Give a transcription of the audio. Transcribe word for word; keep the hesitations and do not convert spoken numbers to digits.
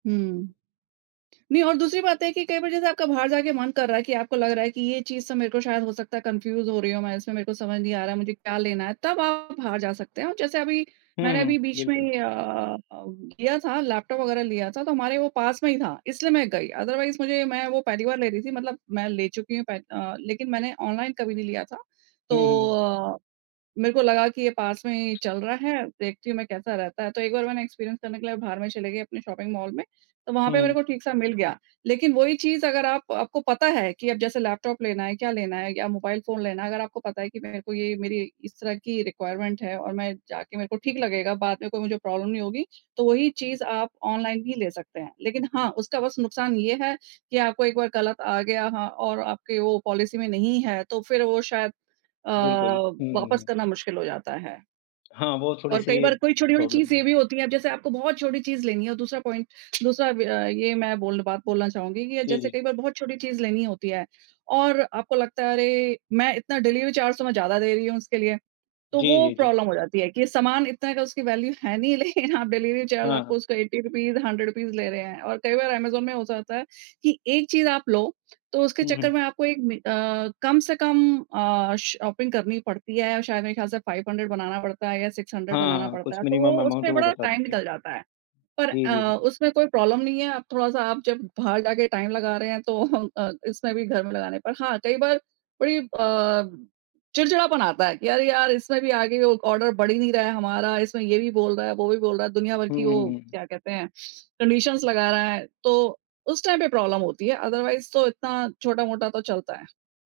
हुँ। नहीं और दूसरी बात है कि कई बार जैसे आपका बाहर जाके मन कर रहा है कि आपको लग रहा है कि ये चीज़ से मेरे को शायद हो सकता है कन्फ्यूज़ हो रही हूँ मैं, इसमें मेरे को समझ नहीं आ रहा है, मुझे क्या लेना है, तब आप बाहर जा सकते हैं और जैसे अभी मैंने हुँ, अभी बीच बिल्कुल। में अ अ, किया था लैपटॉप वगैरह लिया था, तो हमारे वो पास में ही था। इसलिए मैं गई अदरवाइज़ मुझे मैं वो पहली बार ले रही थी, मतलब मैं ले चुकी हूँ पेह अ, लेकिन मैंने ऑनलाइन कभी नहीं लिया था। तो हुँ, हुँ। अ, मेरे को लगा कि ये पास में ही चल रहा है, देखती हूँ मैं कैसा रहता है, तो एक बार मैंने एक्सपीरियंस करने के लिए बाहर में चली गई अपनी शॉपिंग मॉल में तो वहाँ हुँ, पे मेरे हुँ। को ठीक सा मिल गया। लेकिन वही चीज़ अगर आप आपको पता है कि अब जैसे लैपटॉप लेना है, क्या लेना है या मोबाइल फ़ोन लेना है। अगर आपको पता है कि मेरे को ये मेरी इस तरह की रिक्वायरमेंट है और मैं जाके मेरे को ठीक लगेगा बाद में कोई मुझे प्रॉब्लम नहीं होगी। तो वही चीज़ आप ऑनलाइन भी ले सकते हैं। लेकिन हाँ, उसका बस नुकसान ये है कि आपको एक बार गलत आ गया हाँ और आपके वो पॉलिसी में नहीं है तो फिर वो शायद अ, बिल्कुल। हुँ, वापस हुँ। करना मुश्किल हो जाता है। हाँ, वो और कई थोड़ी-सी बार कोई छोटी-छोटी प्रॉब्लम चीज़ है। ये भी होती है, अब जैसे आपको बहुत छोटी चीज़ लेनी है और दूसरा पॉइंट दूसरा ब ये मैं बोल बात बोलना चाहूँगी कि, जी, जैसे जी। कई बार बहुत छोटी चीज़ लेनी होती हैं और आपको लगता है अरे! मैं इतना डिलीवरी चार्ज तो मैं ज़्यादा दे रही हूँ इसके लिए तो जी, वो जी, जी। प्रॉब्लम हो जाती है कि सामान इतना का उसकी वैल्यू है नहीं, लेकिन आप डिलीवरी चार्ज हाँ, आपको हाँ। उसका एटी रुपीज़ हंड्रेड रूपीज़ लें रहे हैं और कई बार अमेज़न में हो जाता है कि एक चीज़ आप लो तो उसके हुँ, चक्कर हुँ। में आपको एक मि अ, कम से कम अ, शॉपिंग करनी पड़ती है। शायद मेरे ख़याल से फाइव हंड्रेड बनाना पड़ता है या सिक्स हंड्रेड बनाना हाँ, पड़ता कुछ है, तो वो मिनिमम अमाउंट उसमें वो बड़ा बता टाइम देते हैं। निकल जाता है, पर जी, जी, अ, जी। उसमें कोई प्रॉब्लम नहीं है। अब थोड़ा-सा आप जब बाहर जाके टाइम लगा रहे हैं तो अ, इसमें भी घर में लगाने पर हाँ, कई बार बड़ी अ, चिड़चिड़ापन आता है कि अरे, यार! इसमें भी आगे वो ऑर्डर बढ़ ही नहीं रहा है हमारा, इसमें ये भी बोल रहा है, वो भी बोल रहा है दुनिया भर हुँ, की वो हुँ, हुँ। क्या कहते हैं। कंडीशन्स लगा रहा है, तो उस टाइम पे प्रॉब्लम होती है अदरवाइज़ तो इतना छोटा-मोटा तो चलता है।